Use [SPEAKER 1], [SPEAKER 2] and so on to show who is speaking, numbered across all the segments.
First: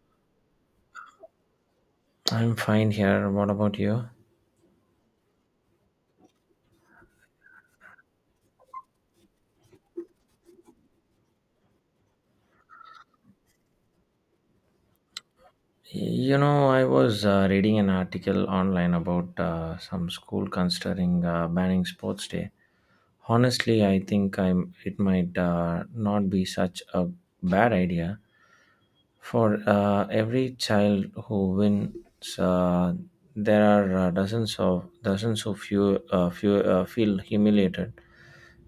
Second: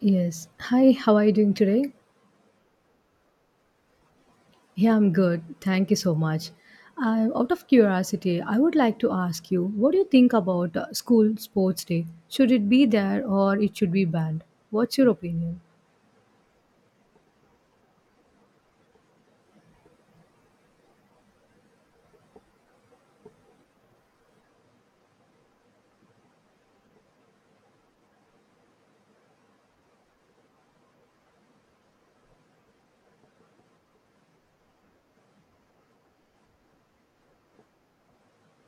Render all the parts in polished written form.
[SPEAKER 1] Yes. Hi, how are you doing today?
[SPEAKER 2] I'm fine here. What about you?
[SPEAKER 1] Yeah, I'm good. Thank you so much. Out of curiosity, I would like to ask you, what do you think about school sports day? Should it be there or it should be banned? What's your opinion?
[SPEAKER 2] You know, I was reading an article online about some school considering banning sports day. Honestly, I think I'm. It might not be such a bad idea. For every child who wins, uh, there are dozens of dozens who feel humiliated.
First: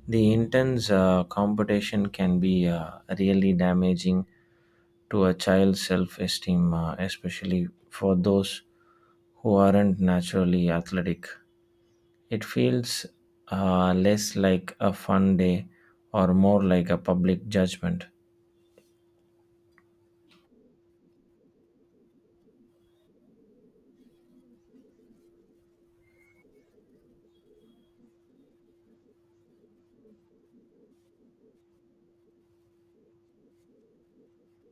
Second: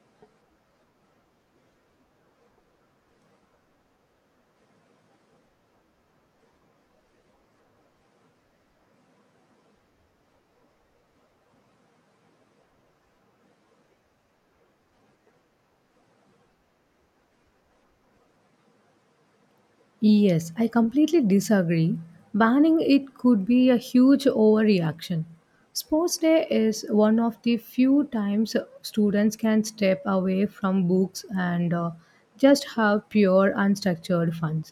[SPEAKER 2] The intense competition can be really damaging to a child's self-esteem, especially for those who aren't naturally athletic. It feels less like a fun day or more like a public judgment.
[SPEAKER 1] Yes, I completely disagree. Banning it could be a huge overreaction. Sports day is one of the few times students can step away from books and just have pure unstructured fun.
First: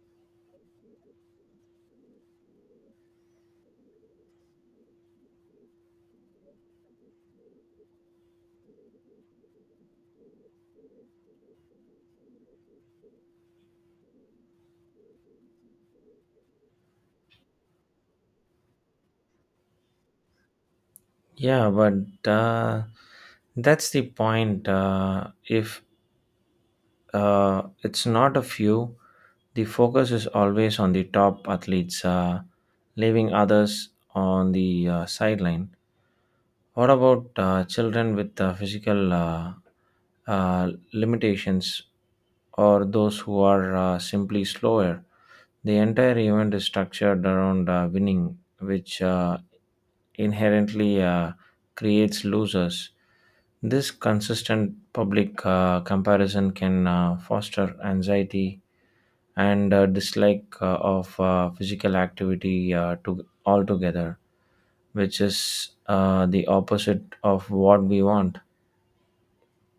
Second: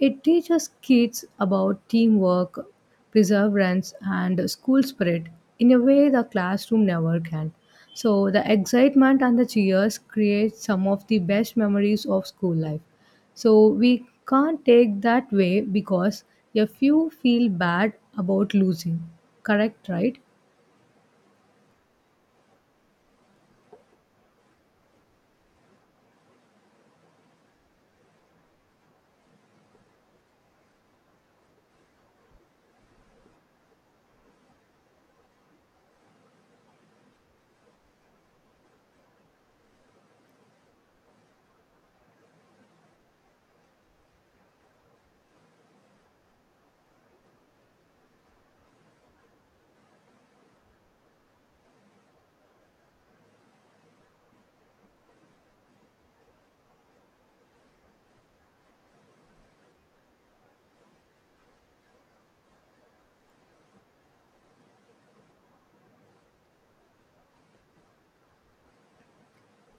[SPEAKER 1] It teaches kids about teamwork, perseverance, and school spirit in a way the classroom never can. So the excitement and the cheers create some of the best memories of school life. So we can't take that way because a few feel bad about losing. Correct, right?
[SPEAKER 2] Yeah, but that's the point. If it's not a few. The focus is always on the top athletes, leaving others on the sideline. What about children with physical limitations or those who are simply slower? The entire event is structured around winning, which inherently creates losers. This consistent public comparison can foster anxiety and dislike of physical activity to altogether, which is the opposite of what we want.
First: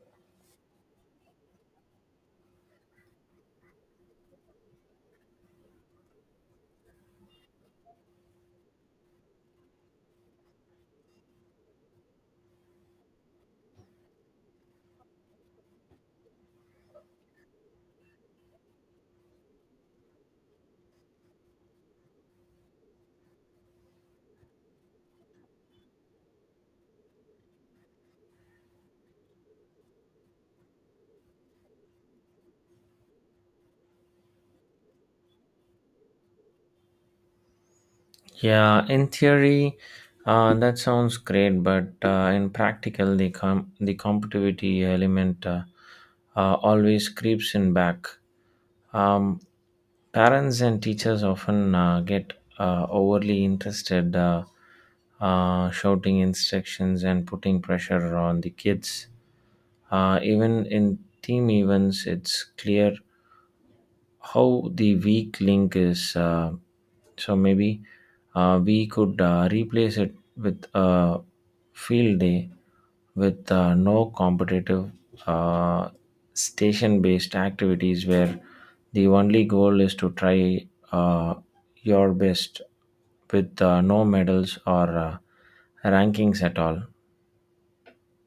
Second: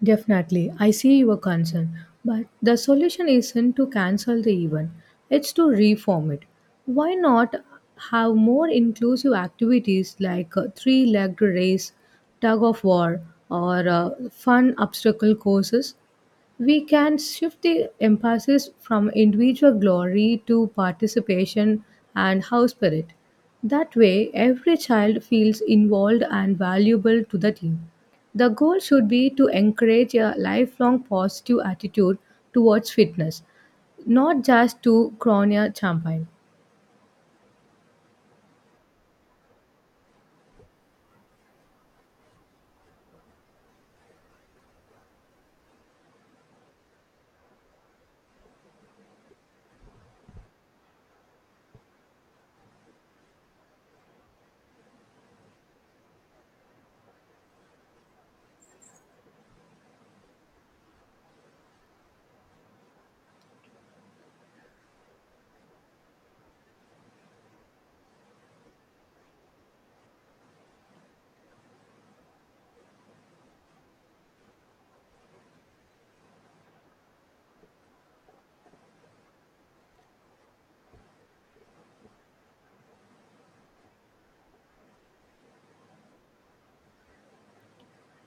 [SPEAKER 1] Definitely. I see your concern. But the solution isn't to cancel the event, it's to reform it. Why not have more inclusive activities like a three legged race, tug of war, or fun obstacle courses? We can shift the emphasis from individual glory to participation and house spirit. That way, every child feels involved and valuable to the team. The goal should be to encourage a lifelong positive attitude towards fitness, not just to crown a champion.
[SPEAKER 2] Yeah, in theory, that sounds great, but in practical, the competitivity element always creeps in back. Um, Parents and teachers often get overly interested, shouting instructions and putting pressure on the kids. Even in team events, it's clear how the weak link is so maybe we could replace it with a field day with no competitive uh, station based activities where the only goal is to try uh, your best with no medals or rankings at all.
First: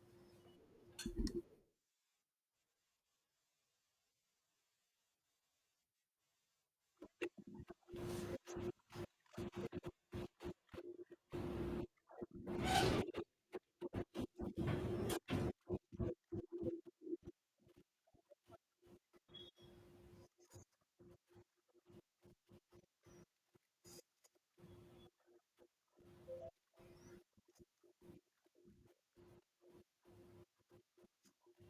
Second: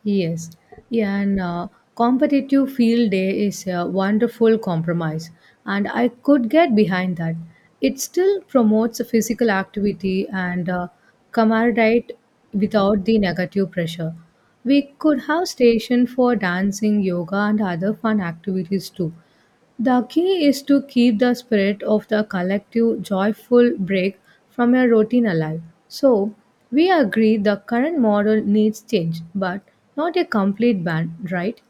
[SPEAKER 1] Yes, yeah, and competitive field day is a wonderful compromise, and I could get behind that. It still promotes physical activity and camaraderie without the negative pressure. We could have station for dancing, yoga, and other fun activities too. The key is to keep the spirit of the collective joyful break from your routine alive. So, we agree the current model needs change, but not a complete ban, right?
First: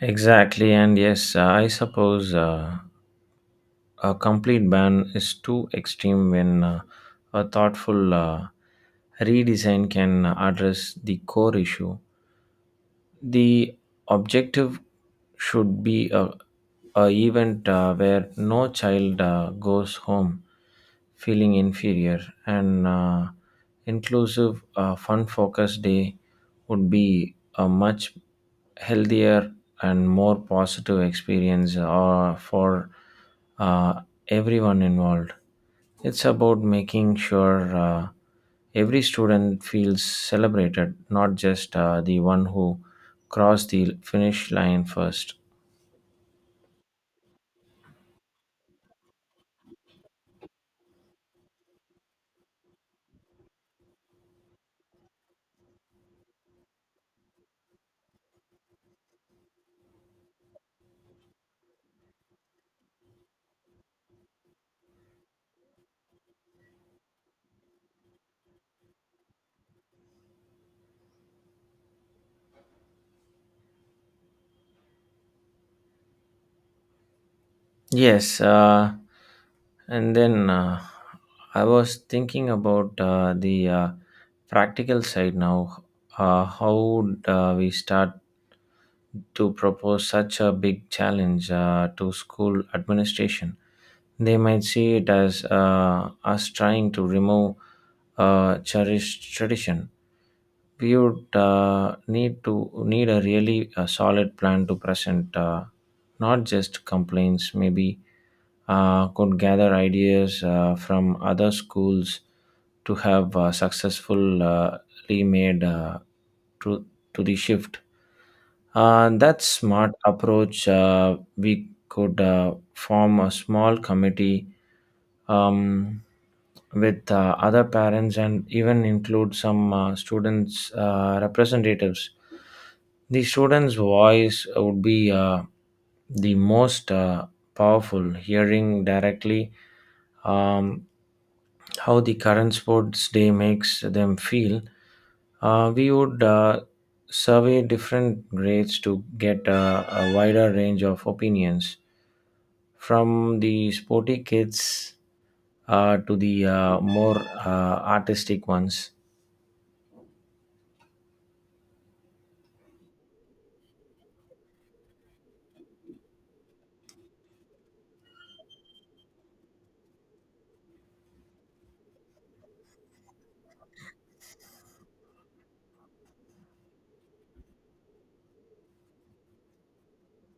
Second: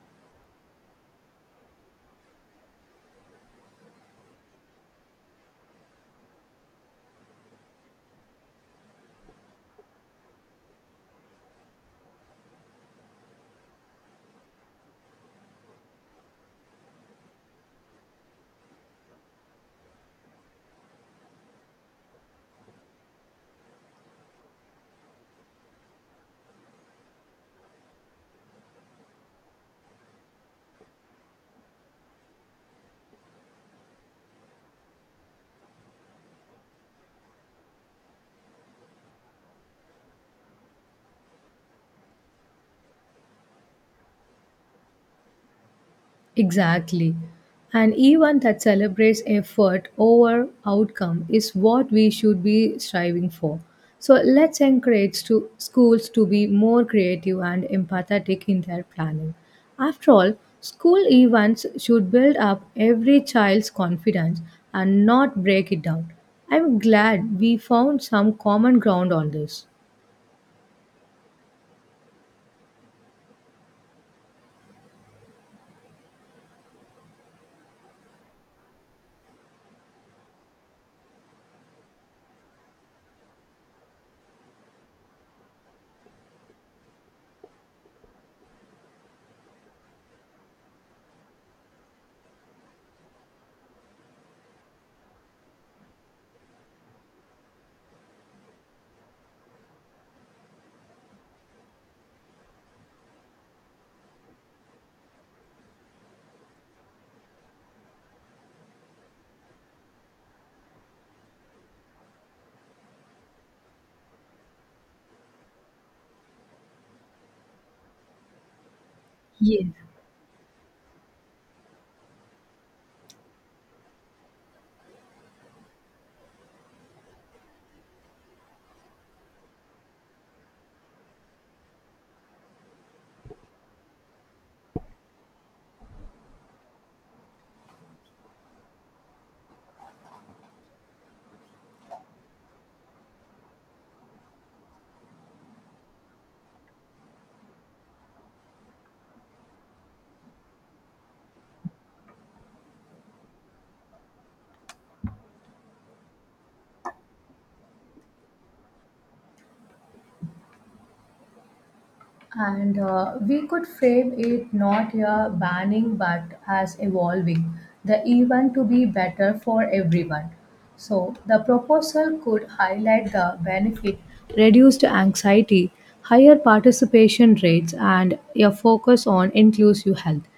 [SPEAKER 2] Exactly, and yes, I suppose a complete ban is too extreme when a thoughtful redesign can address the core issue. The objective should be a event where no child goes home feeling inferior, and inclusive fun focused day would be a much healthier and more positive experience for uh, everyone involved. It's about making sure every student feels celebrated, not just the one who crossed the finish line first.
[SPEAKER 1] Exactly. An event that celebrates effort over outcome is what we should be striving for. So let's encourage to schools to be more creative and empathetic in their planning. After all, school events should build up every child's confidence and not break it down. I'm glad we found some common ground on this.
[SPEAKER 2] Yes, and then I was thinking about the practical side now. How would we start to propose such a big challenge to school administration? They might see it as us trying to remove a cherished tradition. We would need a really solid plan to present, not just complaints. Maybe could gather ideas from other schools to have successfully made to, to the shift. That
[SPEAKER 1] Yes.
[SPEAKER 2] smart approach, we could form a small committee, um, with other parents, and even include some students' representatives. The students' voice would be the most powerful, hearing directly um, how the current sports day makes them feel. We would survey different grades to get a wider range of opinions from the sporty kids to the more artistic ones.
[SPEAKER 1] And we could frame it not a banning but as evolving the event to be better for everyone. So the proposal could highlight the benefit, reduced anxiety, higher participation rates, and a focus on inclusive health.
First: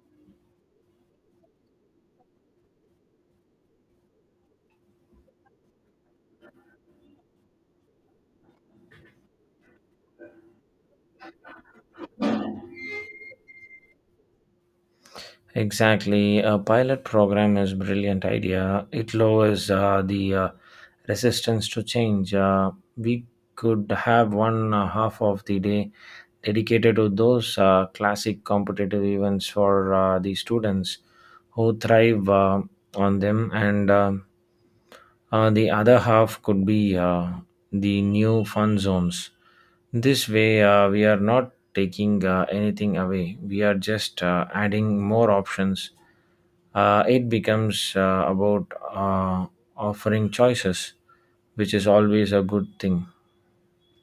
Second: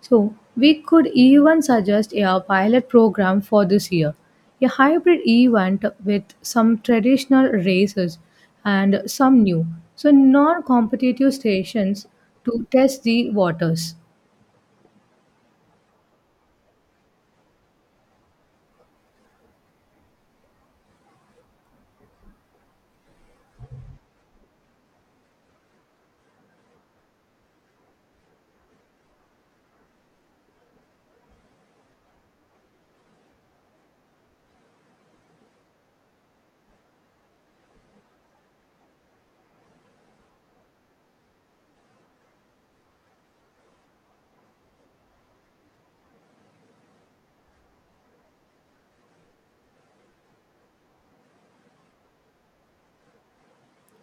[SPEAKER 1] So, we could even suggest a pilot program for this year, a hybrid event with some traditional races and some new, so non competitive stations to test the waters.
[SPEAKER 2] Exactly. A pilot program is brilliant idea. It lowers the resistance to change. We could have one half of the day dedicated to those classic competitive events for the students who thrive on them, and the other half could be the new fun zones. This way, we are not taking anything away. We are just adding more options. It becomes about uh, offering choices, which is always a good thing.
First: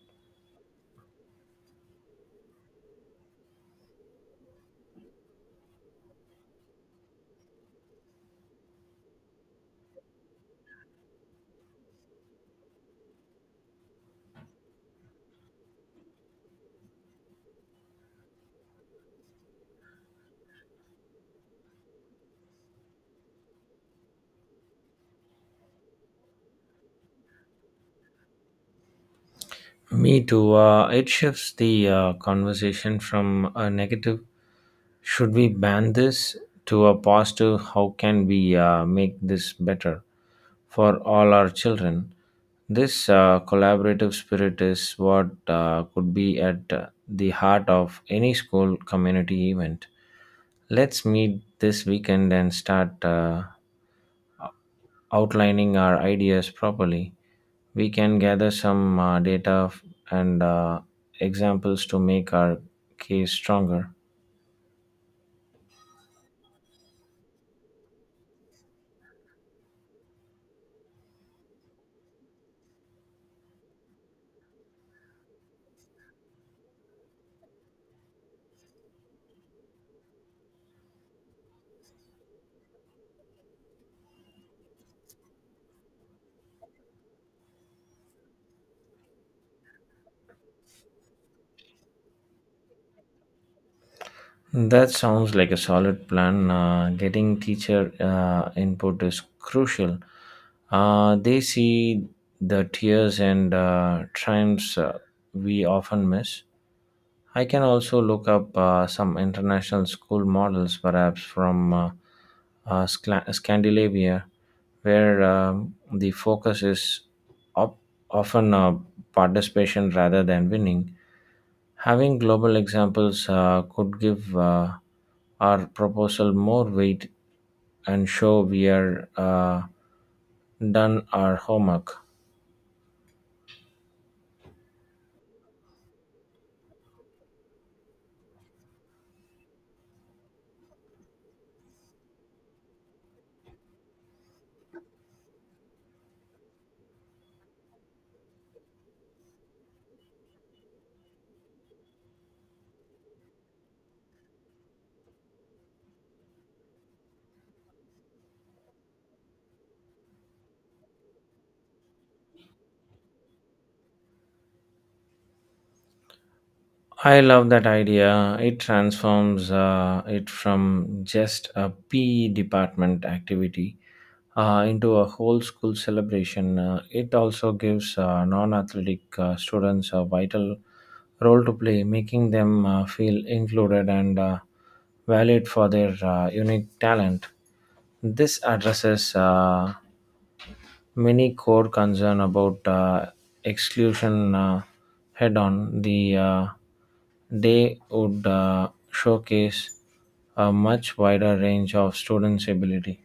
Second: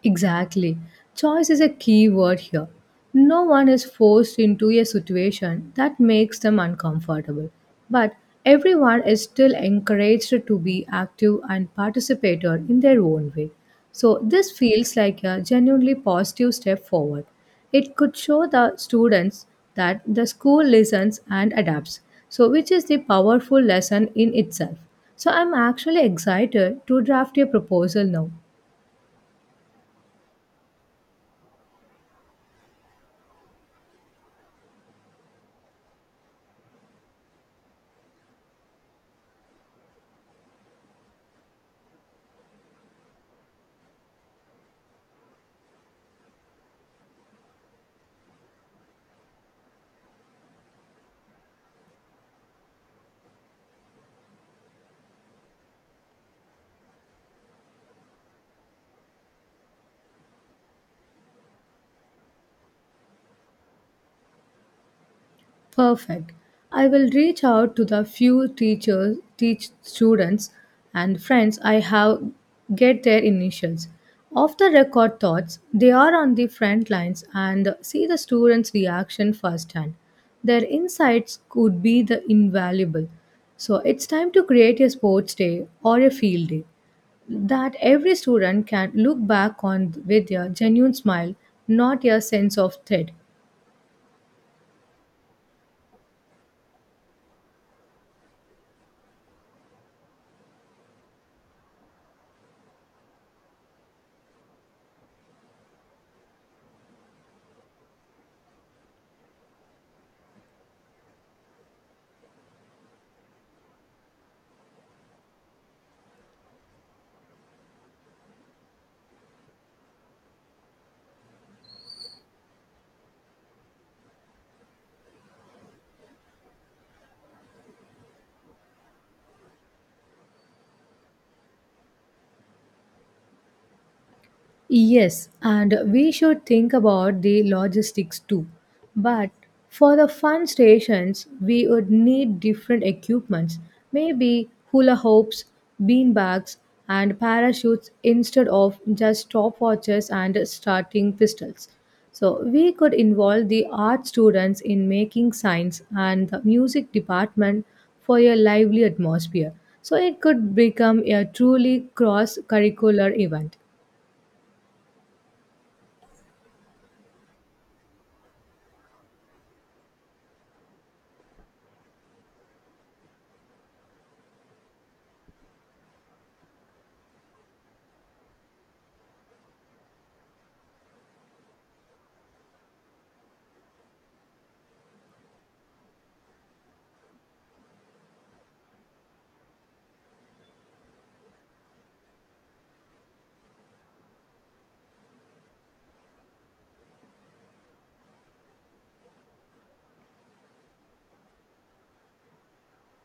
[SPEAKER 1] Exactly. Choice is a key word here. No one is forced into a situation that makes them uncomfortable, but everyone is still encouraged to be active and participator in their own way. So, this feels like a genuinely positive step forward. It could show the students that the school listens and adapts, so, which is the powerful lesson in itself. So, I'm actually excited to draft a proposal now.
[SPEAKER 2] Me too. It shifts the conversation from a negative, should we ban this, to a positive, how can we make this better for all our children? This collaborative spirit is what could be at the heart of any school community event. Let's meet this weekend and start. Outlining our ideas properly, we can gather some data f- and examples to make our case stronger.
[SPEAKER 1] Perfect. I will reach out to the few teachers, teach students and friends I have get their initials. Off the record thoughts, they are on the front lines and see the students' reaction firsthand. Their insights could be the invaluable. So it's time to create a sports day or a field day that every student can look back on with a genuine smile, not a sense of threat.
[SPEAKER 2] That sounds like a solid plan. Getting teacher input is crucial. They see the tears and triumphs we often miss. I can also look up some international school models, perhaps from Scandinavia, where the focus is op- often participation rather than winning. Having global examples could give our proposal more weight and show we are done our homework.
[SPEAKER 1] Yes, and we should think about the logistics too. But for the fun stations, we would need different equipments, maybe hula hoops, bean bags, and parachutes instead of just stopwatches and starting pistols. So we could involve the art students in making signs and the music department for a lively atmosphere. So it could become a truly cross-curricular event.
[SPEAKER 2] I love that idea. It transforms it from just a PE department activity into a whole school celebration. It also gives non athletic students a vital role to play, making them feel included and valued for their unique talent. This addresses many core concern about exclusion head on. The day would showcase a much wider range of students' ability.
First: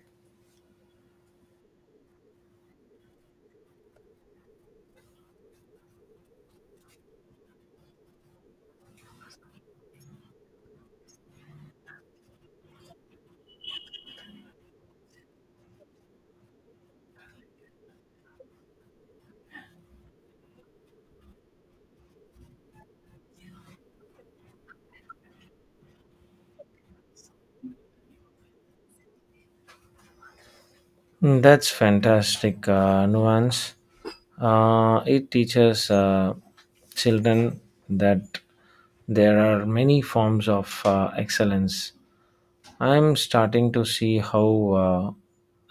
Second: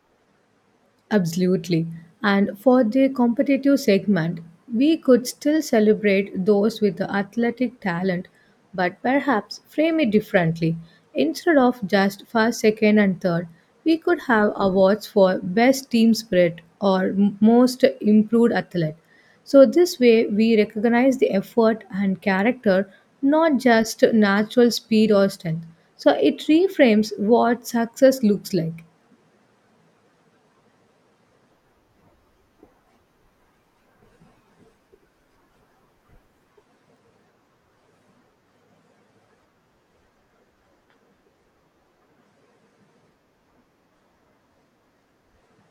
[SPEAKER 1] Absolutely. And for the competitive segment, we could still celebrate those with the athletic talent, but perhaps frame it differently. Instead of just first, second, and third, we could have awards for best team spirit or most improved athlete. So, this way, we recognize the effort and character, not just natural speed or strength. So, it reframes what success looks like.
[SPEAKER 2] Mm, that's fantastic nuance. It teaches children that there are many forms of excellence. I'm starting to see how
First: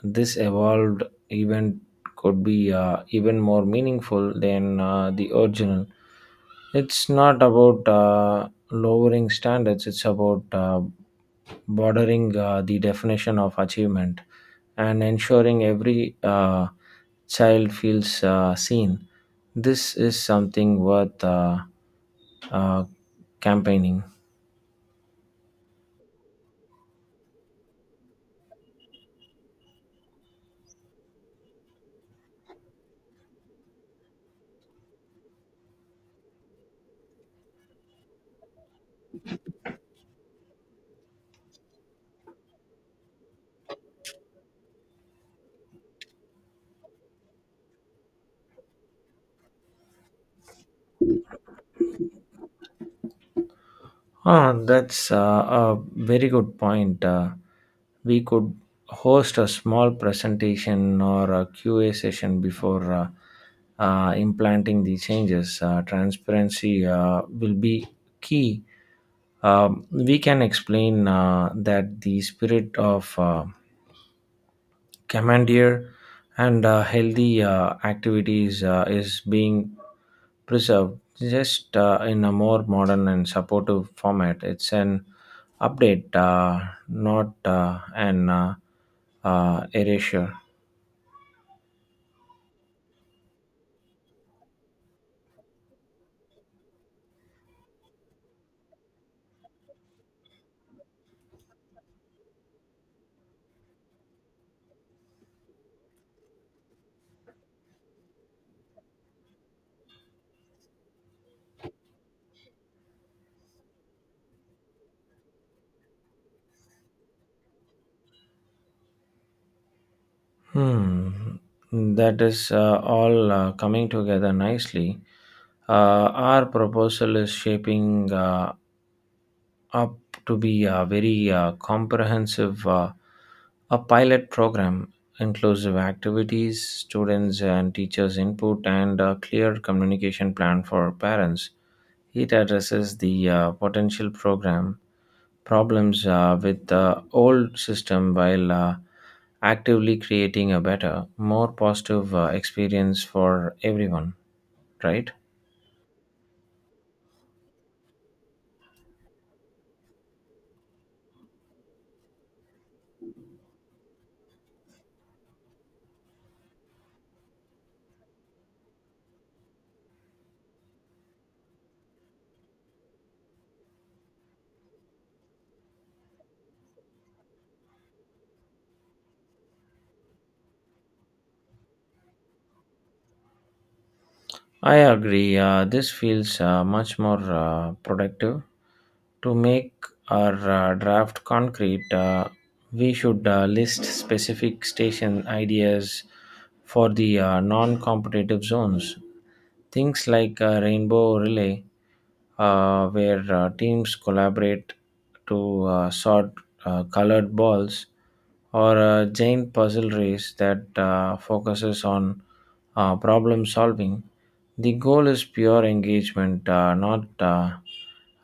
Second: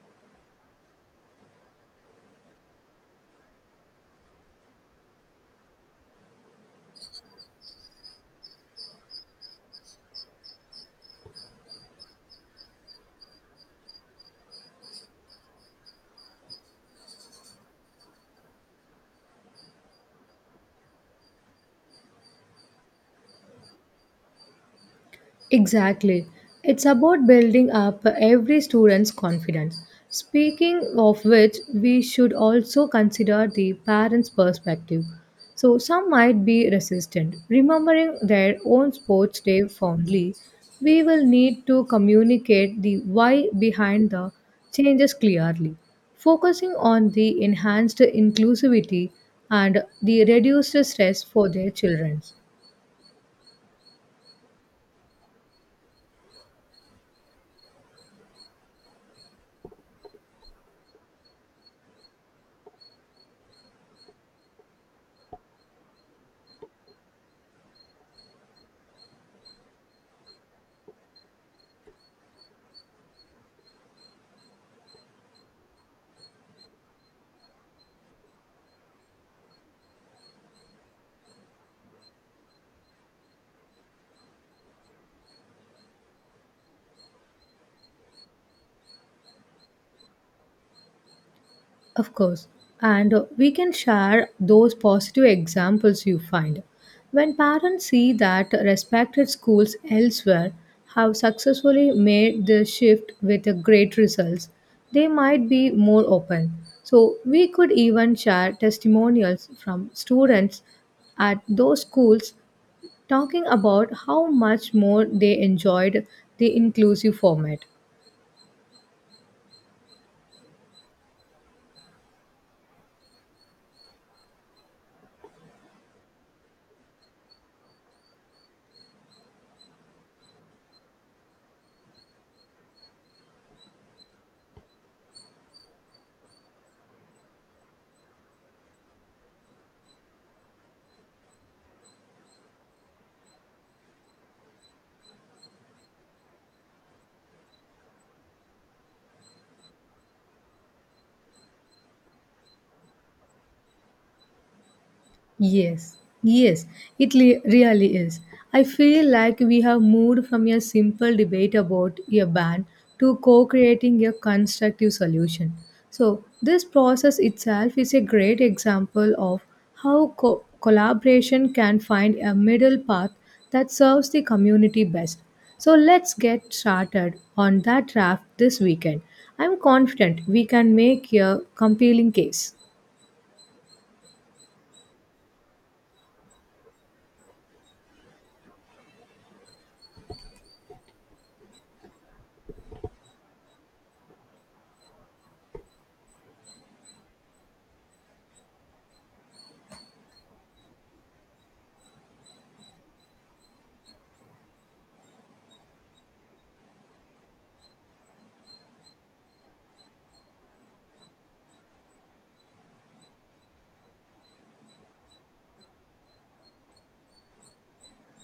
[SPEAKER 2] this evolved event could be even more meaningful than the original. It's not about lowering standards, it's about bordering the definition of achievement, and ensuring every child feels seen. This is something worth uh, campaigning.
[SPEAKER 1] Exactly. It's about building up every student's confidence. Speaking of which, we should also consider the parents' perspective. So, some might be resistant. Remembering their own sports day fondly, we will need to communicate the why behind the changes clearly. Focusing on the enhanced inclusivity and the reduced stress for their children.
[SPEAKER 2] Ah, that's a very good point. We could host a small presentation or a QA session before implanting the changes. Transparency will be key. We can explain that the spirit of commandeer and healthy activities is being preserved, just in a more modern and supportive format. It's an update, not an erasure.
[SPEAKER 1] Of course. And we can share those positive examples you find. When parents see that respected schools elsewhere have successfully made the shift with great results, they might be more open. So, we could even share testimonials from students at those schools talking about how much more they enjoyed the inclusive format.
[SPEAKER 2] Hmm. That is all coming together nicely. Our proposal is shaping up to be a very comprehensive a pilot program, inclusive activities, students and teachers input, and a clear communication plan for parents. It addresses the potential program problems with the old system, while actively creating a better, more positive experience for everyone, right?
[SPEAKER 1] Yes, yes, really is. I feel like we have moved from a simple debate about a ban to co creating a constructive solution. So, this process itself is a great example of how collaboration can find a middle path that serves the community best. So, let's get started on that draft this weekend. I'm confident we can make a compelling case.
[SPEAKER 2] I agree. This feels much more productive. To make our draft concrete, we should list specific station ideas for the non competitive zones. Things like rainbow relay where teams collaborate to sort colored balls, or a giant puzzle race that focuses on problem solving. The goal is pure engagement, not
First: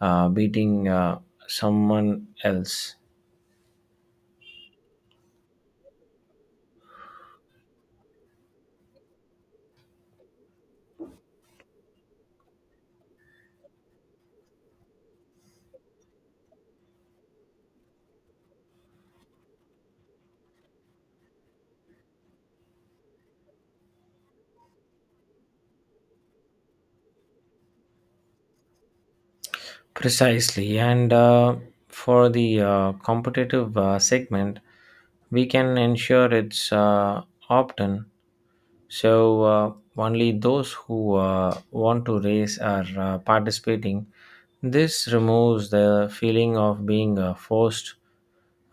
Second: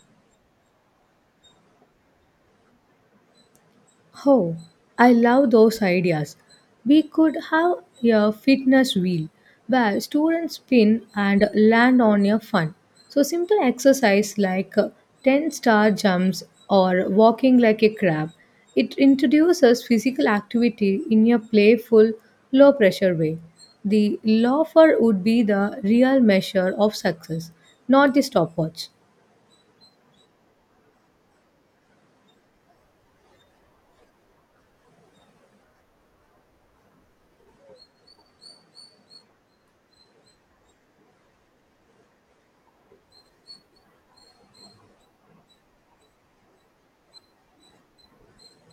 [SPEAKER 2] beating someone else.
[SPEAKER 1] Oh, I love those ideas. We could have a fitness wheel where students spin and land on a fun. So simple exercise like 10-star jumps or walking like a crab. It introduces physical activity in a playful, low pressure way. The loafer would be the real measure of success, not the stopwatch.
[SPEAKER 2] Precisely, and for the competitive segment, we can ensure it's opt-in. So only those who want to race are participating. This removes the feeling of being forced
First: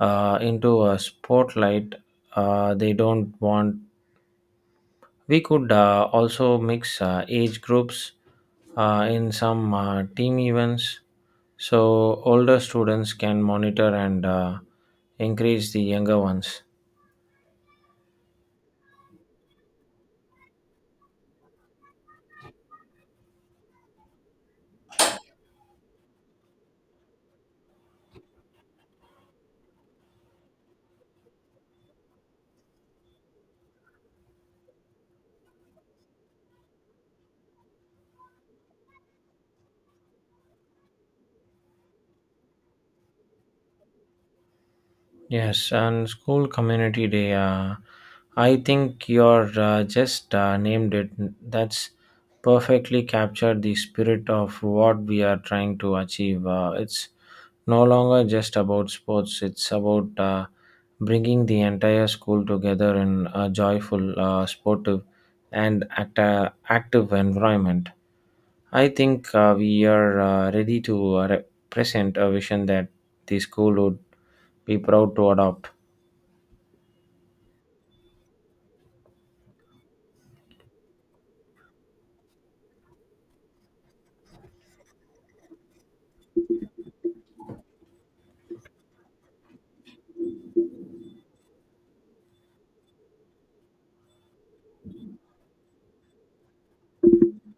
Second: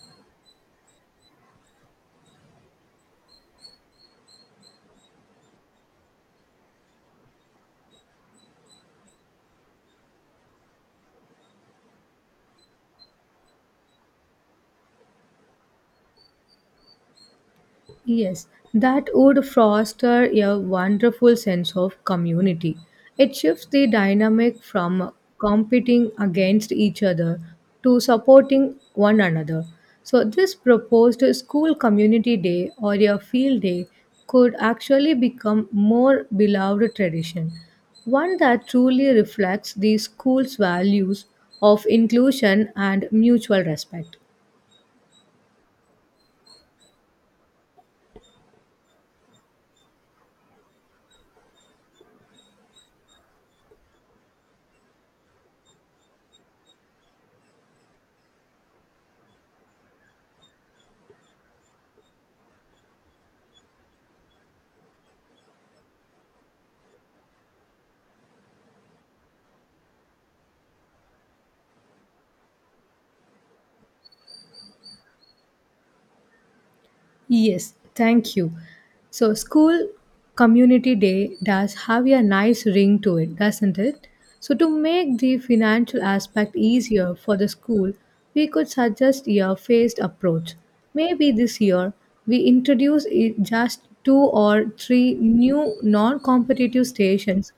[SPEAKER 2] into a spotlight they don't want. We could also mix age groups in some team events, so older students can monitor and encourage the younger ones.
[SPEAKER 1] Yes, that would foster a wonderful sense of community. It shifts the dynamic from competing against each other to supporting one another. So, this proposed school community day or a field day could actually become more beloved tradition, one that truly reflects the school's values of inclusion and mutual respect.
[SPEAKER 2] Yes, and school community day. I think you're just named it. That's perfectly captured the spirit of what we are trying to achieve. It's no longer just about sports. It's about bringing the entire school together in a joyful, sportive, and active environment. I think we are ready to represent a vision that the school would be proud to adopt.
[SPEAKER 1] Yes, thank you. So, school community day does have a nice ring to it, doesn't it? So, to make the financial aspect easier for the school, we could suggest a phased approach. Maybe this year we introduce just two or three new non competitive stations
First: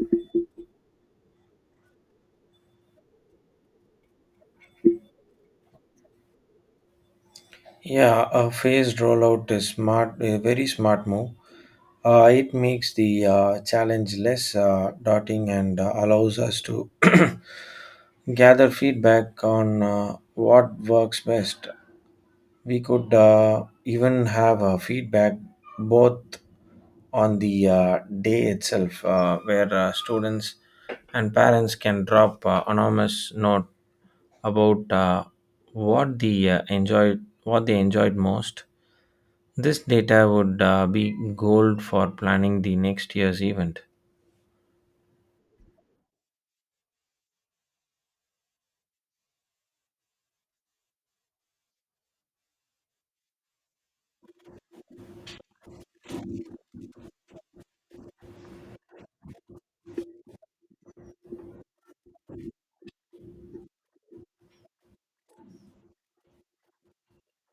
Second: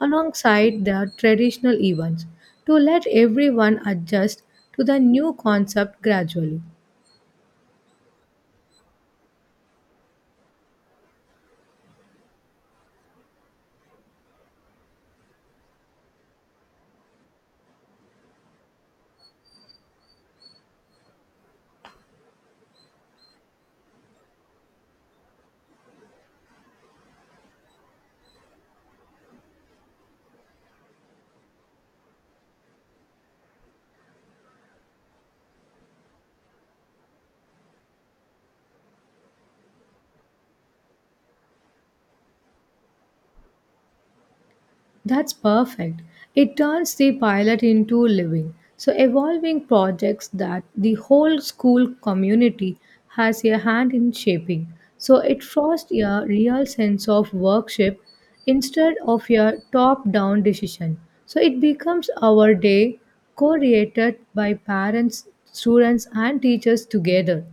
[SPEAKER 1] alongside the traditional events to let everyone adjust to the new concept gradually.
[SPEAKER 2] Yeah, a phased rollout is smart, a very smart move. It makes the challenge less daunting, and allows us to gather feedback on what works best. We could even have a feedback both on the day itself, where students and parents can drop anonymous note about what they enjoyed most. This data would be gold for planning the next year's event.
[SPEAKER 1] That's perfect. It turns the pilot into living, so evolving projects that the whole school community has a hand in shaping. So it fosters a real sense of workship instead of a top-down decision. So it becomes our day co-created by parents, students, and teachers together.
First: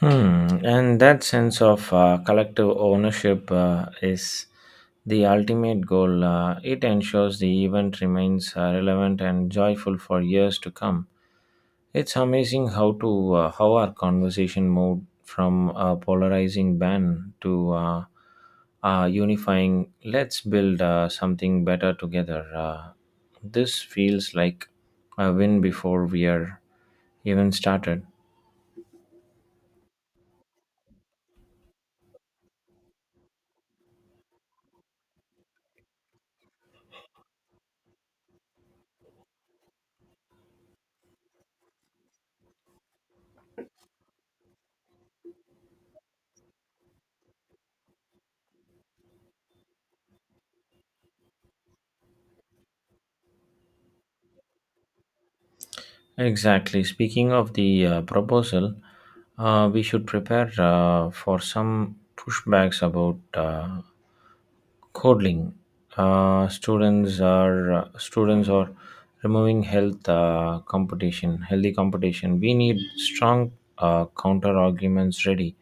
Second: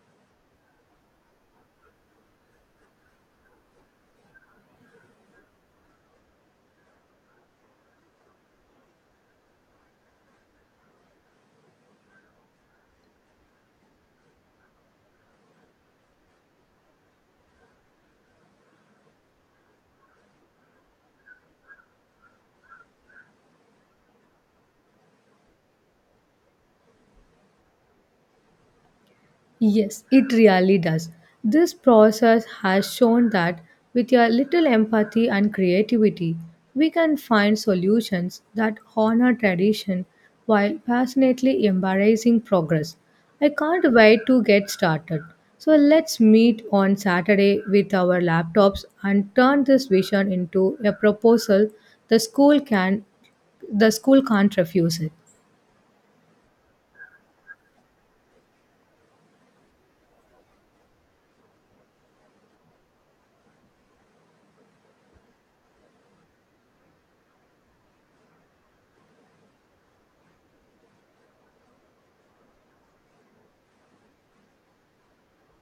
[SPEAKER 2] Hmm. And that sense of collective ownership is the ultimate goal. It ensures the event remains relevant and joyful for years to come. It's amazing how our conversation moved from a polarizing ban to unifying. Let's build something better together. This feels like a win before we are even started.
[SPEAKER 1] Yes, it really does. This process has shown that with a little empathy and creativity, we can find solutions that honor tradition while passionately embracing progress. I can't wait to get started. So let's meet on Saturday with our laptops and turn this vision into a proposal the school can the school can't refuse it.
[SPEAKER 2] Exactly. Speaking of the proposal, we should prepare for some pushbacks about Codling. Students are removing healthy competition. We need strong counter arguments ready.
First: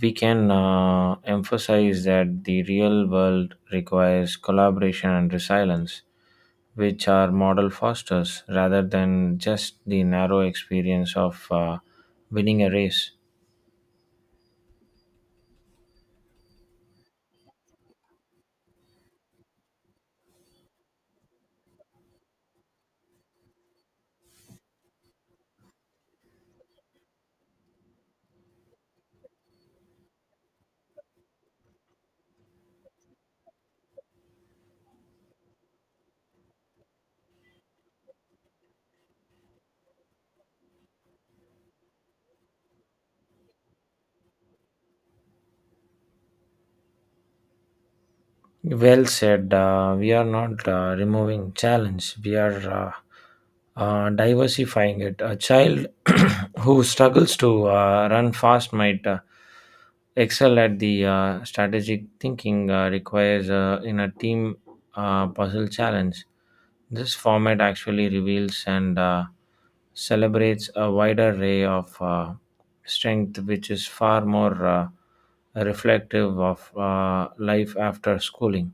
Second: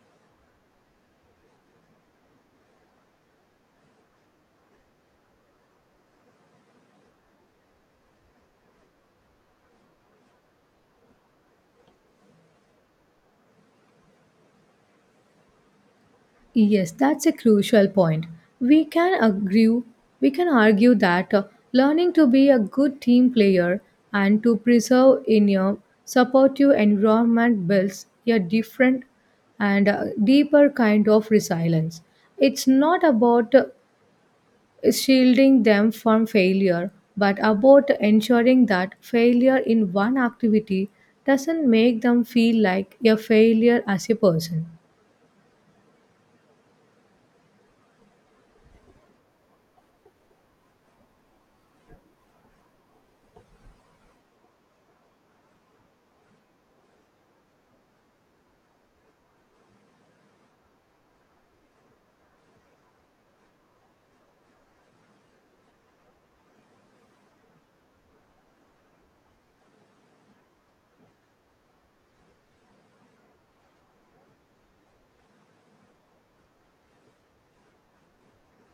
[SPEAKER 2] We can emphasize that the real world requires collaboration and resilience, which our model fosters, rather than just the narrow experience of winning a race.
[SPEAKER 1] Yes, that's a crucial point. We can agree, we can argue that learning to be a good team player and to preserve in a supportive environment builds a different and deeper kind of resilience. It's not about shielding them from failure, but about ensuring that failure in one activity doesn't make them feel like a failure as a person.
[SPEAKER 2] Well said. We are not removing challenge. We are diversifying it. A child who struggles to run fast might excel at the strategic thinking requires in a team puzzle challenge. This format actually reveals and celebrates a wider array of strength, which is far more reflective of life after schooling.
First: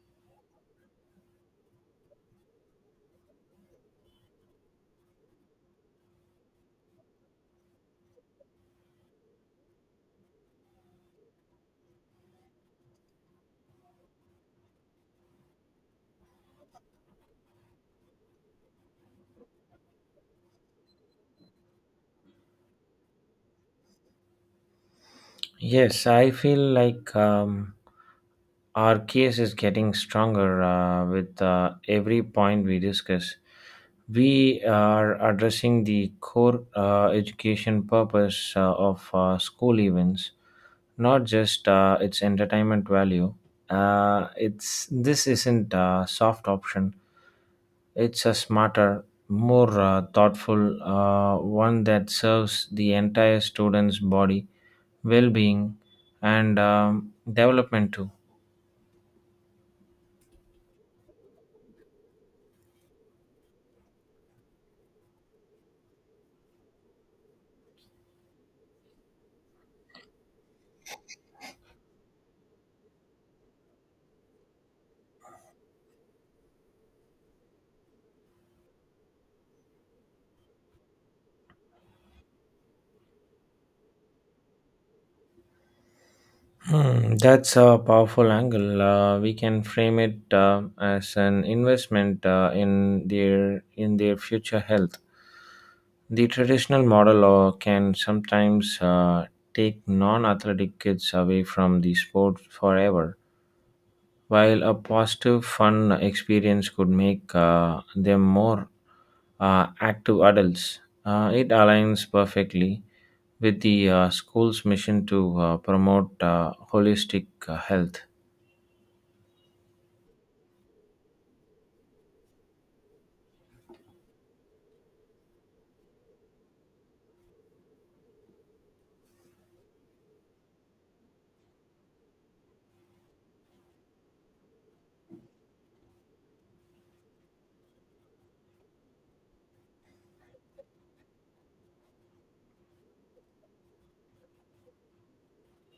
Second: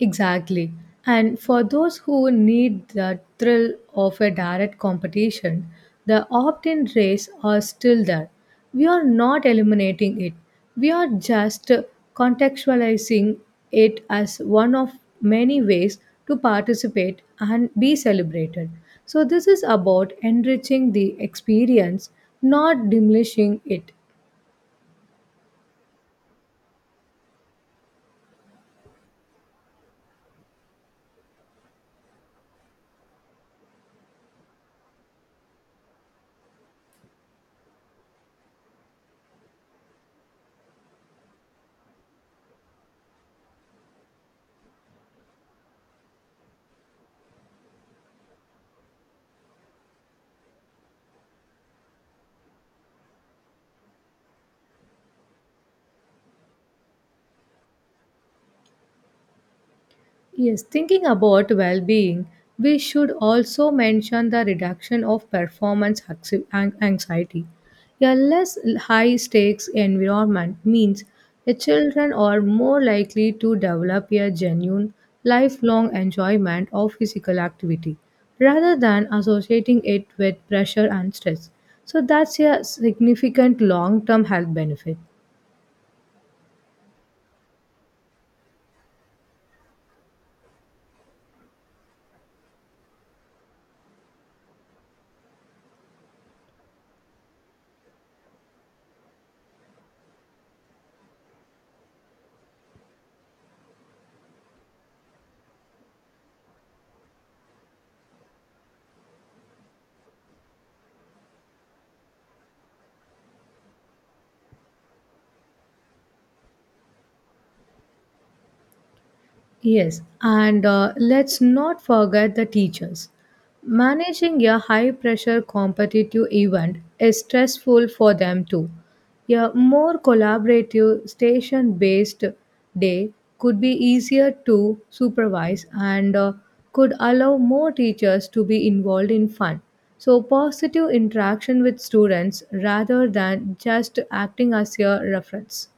[SPEAKER 1] Exactly. And for those who need the thrill of a direct competition, the opt in race are still there. We are not eliminating it, we are just contextualizing it as one of many ways to participate and be celebrated. So, this is about enriching the experience, not diminishing it.
[SPEAKER 2] Yes, I feel like our case is getting stronger with every point we discuss. We are addressing the core education purpose of school events, not just its entertainment value. It's This isn't a soft option. It's a smarter, more thoughtful one that serves the entire student's body well-being and development too.
[SPEAKER 1] Yes, thinking about well being, we should also mention the reduction of anxiety. A less high stakes environment means the children are more likely to develop a genuine lifelong enjoyment of physical activity rather than associating it with pressure and stress. So, that's a significant long term health benefit.
[SPEAKER 2] Hmm, that's a powerful angle. We can frame it as an investment in their future health. The traditional model can sometimes take non-athletic kids away from the sport forever. While a positive, fun experience could make them more active adults, it aligns perfectly with the school's mission to promote holistic health.
[SPEAKER 1] Yes, and let's not forget the teachers. Managing a high pressure competitive event is stressful for them too. A more collaborative station based day could be easier to supervise and could allow more teachers to be involved in fun. So, positive interaction with students rather than just acting as a reference.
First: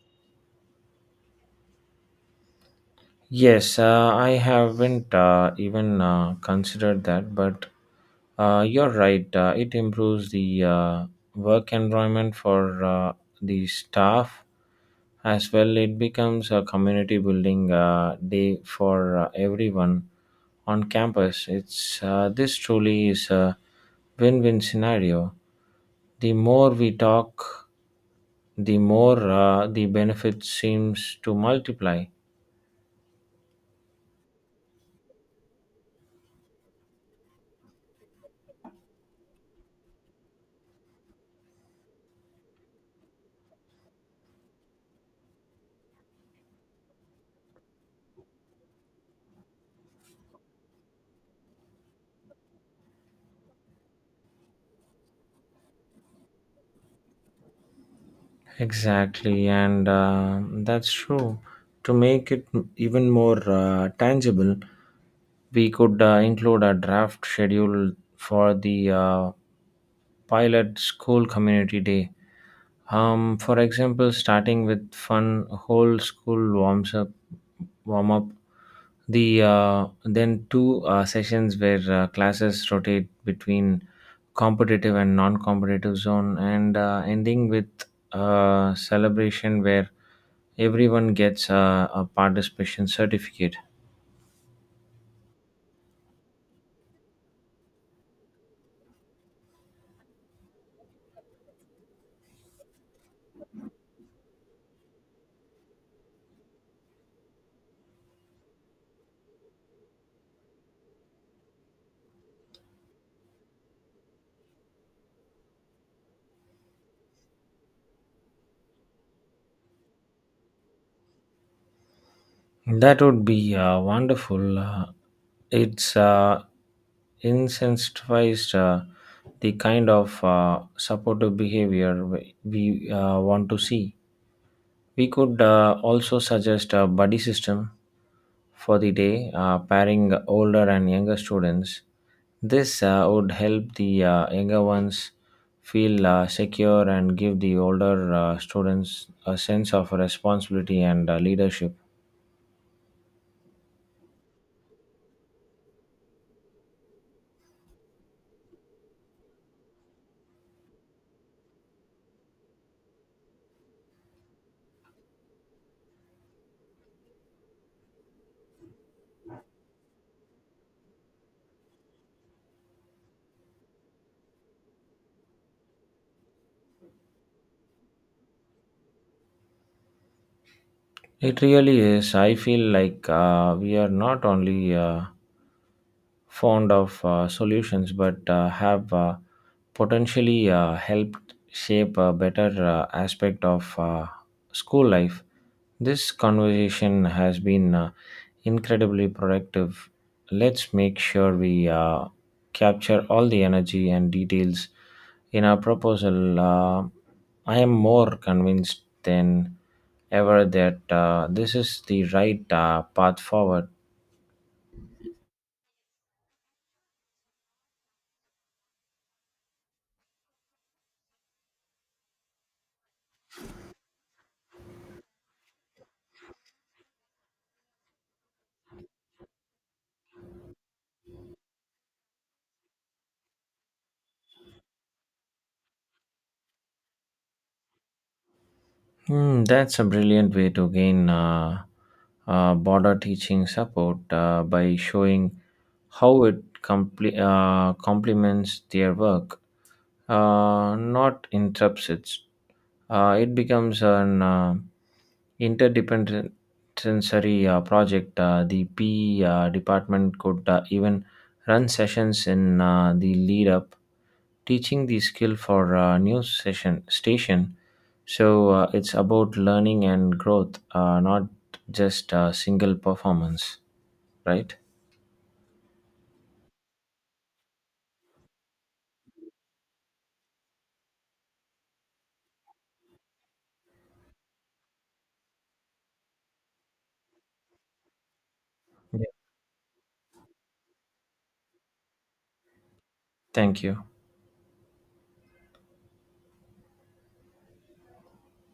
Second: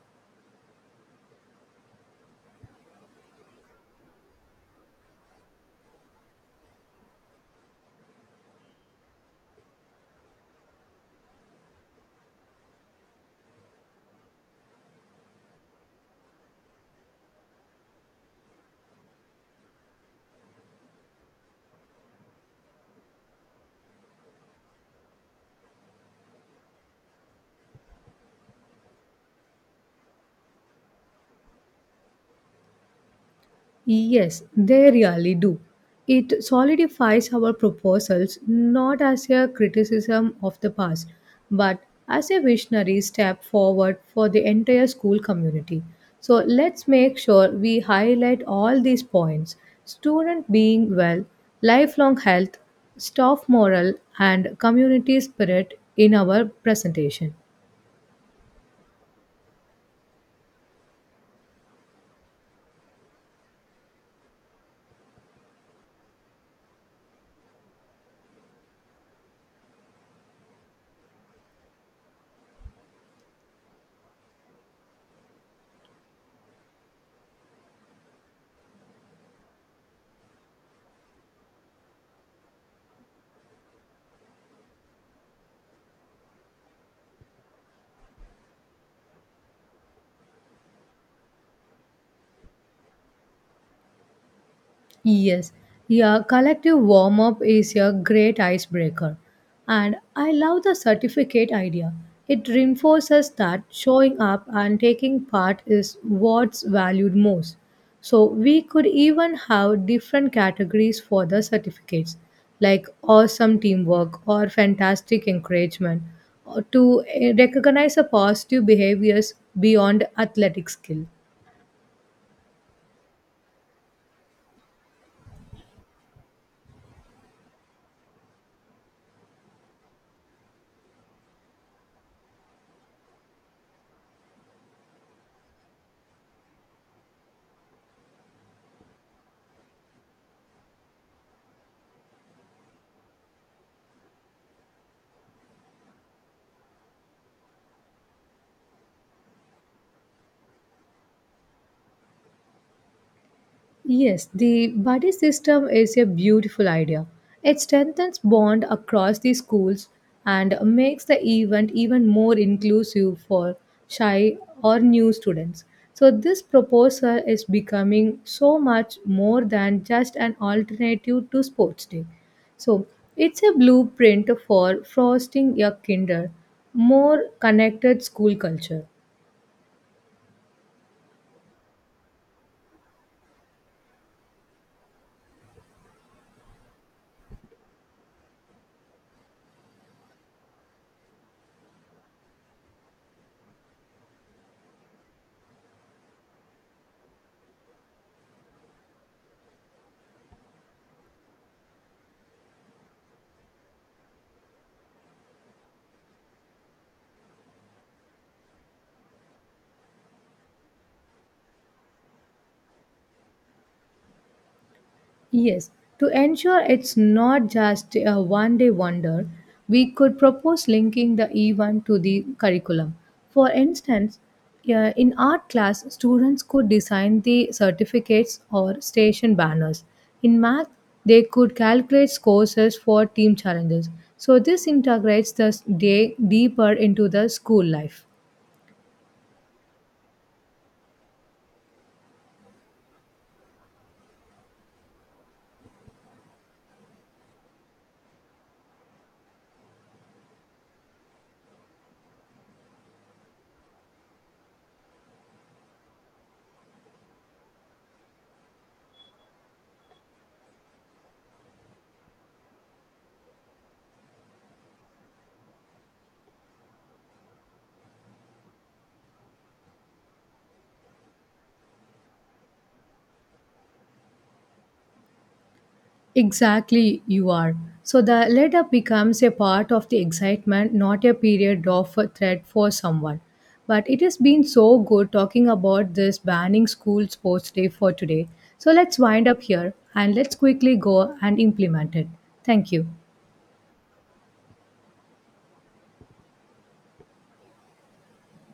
[SPEAKER 2] Yes, I haven't even considered that, but you're right. It improves the work environment for the staff as well. It becomes a community building day for everyone on campus. It's This truly is a win-win scenario. The more we talk, the more the benefit seems to multiply.
[SPEAKER 1] Yes, they really do. It solidifies our proposals not as a criticism of the past, but as a visionary step forward for the entire school community. So let's make sure we highlight all these points student being well, lifelong health, staff morale, and community spirit in our presentation.
[SPEAKER 2] Exactly, and that's true. To make it even more tangible, we could include a draft schedule for the pilot school community day. For example, starting with fun whole warm up, the then two sessions where classes rotate between competitive and non-competitive zone, and ending with a celebration where everyone gets a participation certificate.
[SPEAKER 1] Yes, yeah, collective warm up is a great icebreaker. And I love the certificate idea. It reinforces that showing up and taking part is what's valued most. So we could even have different categories for the certificates, like awesome teamwork or fantastic encouragement, or to recognize the positive behaviors beyond athletic skill.
[SPEAKER 2] That would be wonderful. It's incentivized the kind of supportive behavior we want to see. We could also suggest a buddy system for the day, pairing older and younger students. This would help the younger ones feel secure, and give the older students a sense of responsibility and leadership.
[SPEAKER 1] Yes, the buddy system is a beautiful idea. It strengthens bond across the schools and makes the event even more inclusive for shy or new students. So this proposal is becoming so much more than just an alternative to sports day. So it's a blueprint for fostering a kinder, more connected school culture.
[SPEAKER 2] It really is. I feel like we are not only fond of solutions, but have potentially helped shape a better aspect of school life. This conversation has been incredibly productive. Let's make sure we capture all the energy and details in our proposal. I am more convinced than ever that this is the right path forward.
[SPEAKER 1] Yes, to ensure it's not just a one day wonder, we could propose linking the event to the curriculum. For instance, yeah, in art class, students could design the certificates or station banners. In math, they could calculate scores for team challenges. So, this integrates the day deeper into the school life.
[SPEAKER 2] Hmm, that's a brilliant way to gain border teaching support by showing how it complements their work, not interrupts it. It becomes an interdependent sensory project. The PE department could even run sessions in the lead up, teaching the skill for news session station. So it's about learning and growth, not just a single performance, right?
[SPEAKER 1] Exactly, you are. So the let up becomes a part of the excitement, not a period of a threat for someone. But it has been so good talking about this banning school sports day for today. So let's
[SPEAKER 2] Yeah.
[SPEAKER 1] wind up here and let's quickly go and implement it. Thank you.
[SPEAKER 2] Thank you.